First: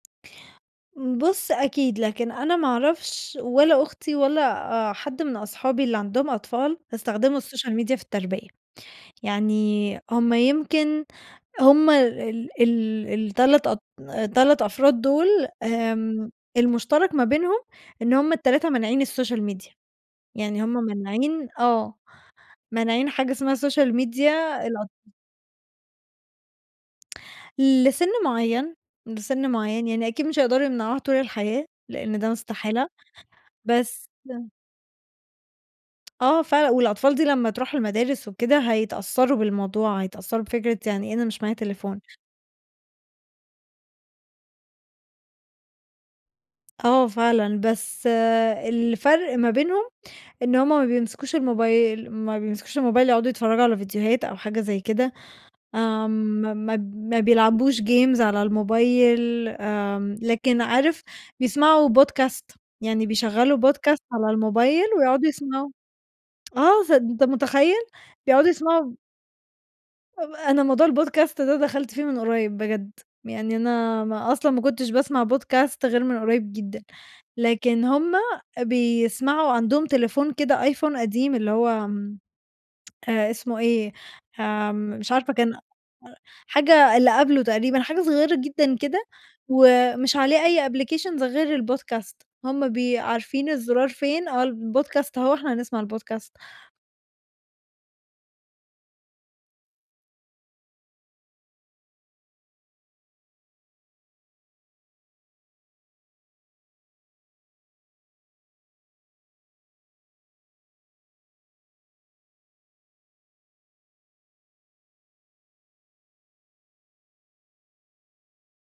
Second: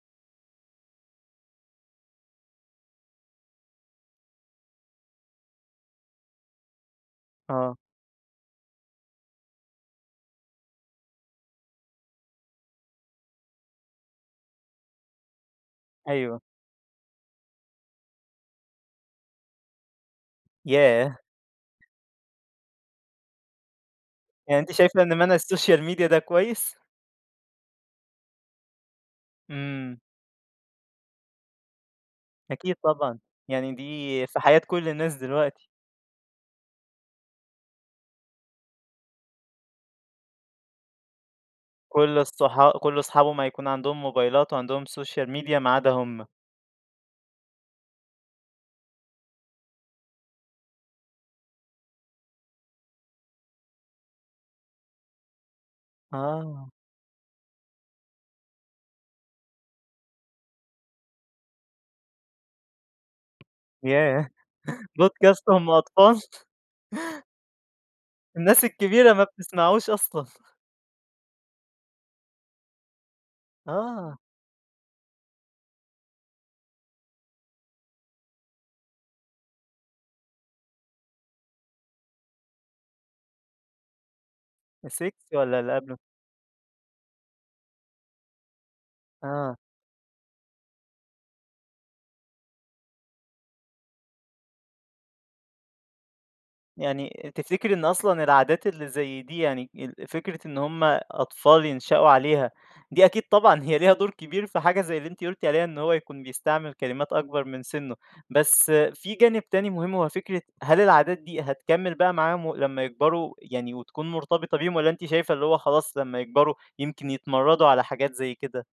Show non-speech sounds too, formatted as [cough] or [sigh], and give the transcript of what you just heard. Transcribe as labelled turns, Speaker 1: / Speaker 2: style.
Speaker 1: بُص، أكيد. لكن أنا ما أعرفش ولا أختي ولا آآ حد من أصحابي اللي عندهم أطفال يستخدموا السوشيال
Speaker 2: آه.
Speaker 1: ميديا في التربية. يعني هم يمكن هم ال ال ال3- أط 3 أفراد دول، آمم
Speaker 2: أيوه.
Speaker 1: المُشترَك ما بينهم إن هم ال3 مانعين السوشيال ميديا. يعني هم
Speaker 2: ياه!
Speaker 1: مانعين آه، مانعين حاجة اسمها سوشيال ميديا
Speaker 2: يعني أنتِ
Speaker 1: الاطف
Speaker 2: شايفة إن مَنْع السوشيال ميديا ده كويس؟
Speaker 1: لسِن معيّن، لسِن معيّن.
Speaker 2: إمم.
Speaker 1: يعني أكيد مش هيقدروا يمنعوها طول الحياة، لإن ده
Speaker 2: أكيد
Speaker 1: استحالة
Speaker 2: طبعًا. يعني
Speaker 1: بس
Speaker 2: دي في حياة كل الناس دلوقتي.
Speaker 1: آه فعلًا. والأطفال دي لمّا تروح المدارس وكده، هيتأثّروا بالموضوع، هيتأثّروا بفكرة يعني إيه أنا مش معايا تليفون.
Speaker 2: كل الصح كل اصحابهم هيكون عندهم موبايلات وعندهم سوشيال ميديا ما عدا هم.
Speaker 1: آه، فعلًا. بس الفَرْق ما بينهم، إن هم ما بيمسكوش الموبايل ما بيمسكوش الموبايل يقعدوا يتفرّجوا على فيديوهات أو حاجة زي كده، آمم ما
Speaker 2: آه.
Speaker 1: ما ما بيلعبوش games على الموبايل، آمم، لكن عارف بيسمعوا podcast، يعني بيشغّلوا podcast
Speaker 2: ياه،
Speaker 1: على الموبايل
Speaker 2: [chuckles]
Speaker 1: ويقعدوا
Speaker 2: podcast وهم
Speaker 1: يسمعوه،
Speaker 2: أطفال!
Speaker 1: آه. س أنت
Speaker 2: [chuckles]
Speaker 1: مُتخيّل؟! بيقعدوا
Speaker 2: الناس
Speaker 1: يسمعوا
Speaker 2: الكبيرة ما بتسمعوش أصلًا.
Speaker 1: آآ، ب
Speaker 2: [chuckles]
Speaker 1: أنا موضوع الpodcast ده دخلْت فيه من قريّب بجد، يعني أنا
Speaker 2: آه.
Speaker 1: ما أصلًا ما كنتش باسمع podcast غير من قريّب جدًا، لكن هم بيسمعوا عندهم تليفون كده، آيفون قديم اللي هو م اسمه إيه؟ آمم، مش
Speaker 2: ال6
Speaker 1: عارفة كان
Speaker 2: والّا اللي قبله؟
Speaker 1: حاجة اللي قبله تقريبًا حاجة صغيّرة جدًا كده
Speaker 2: آه.
Speaker 1: ومش عليه أي applications غير الpodcast، هم بي عارفين الزُرار فين آه الpodcast، هو إحنا هنسمع الpodcast.
Speaker 2: يعني تفتكري إن أصلًا العادات اللي زي دي يعني ال فكرة إن هم أطفال ينشئوا عليها، دي أكيد طبعًا هي ليها دور كبير في حاجة زي اللي أنتِ قُلتِ عليها، إن هو يكون بيستعمل كلمات أكبر من سِنّه، بس في جانب تاني مهم، هو فكرة هل العادات دي هتكمِّل بقى معاهم و لمّا يكبروا يعني وتكون مرتبطة بيهم والّا أنتِ شايفة اللي هو خلاص، لمّا يكبروا يمكن يتمرّدوا على حاجات زي كده؟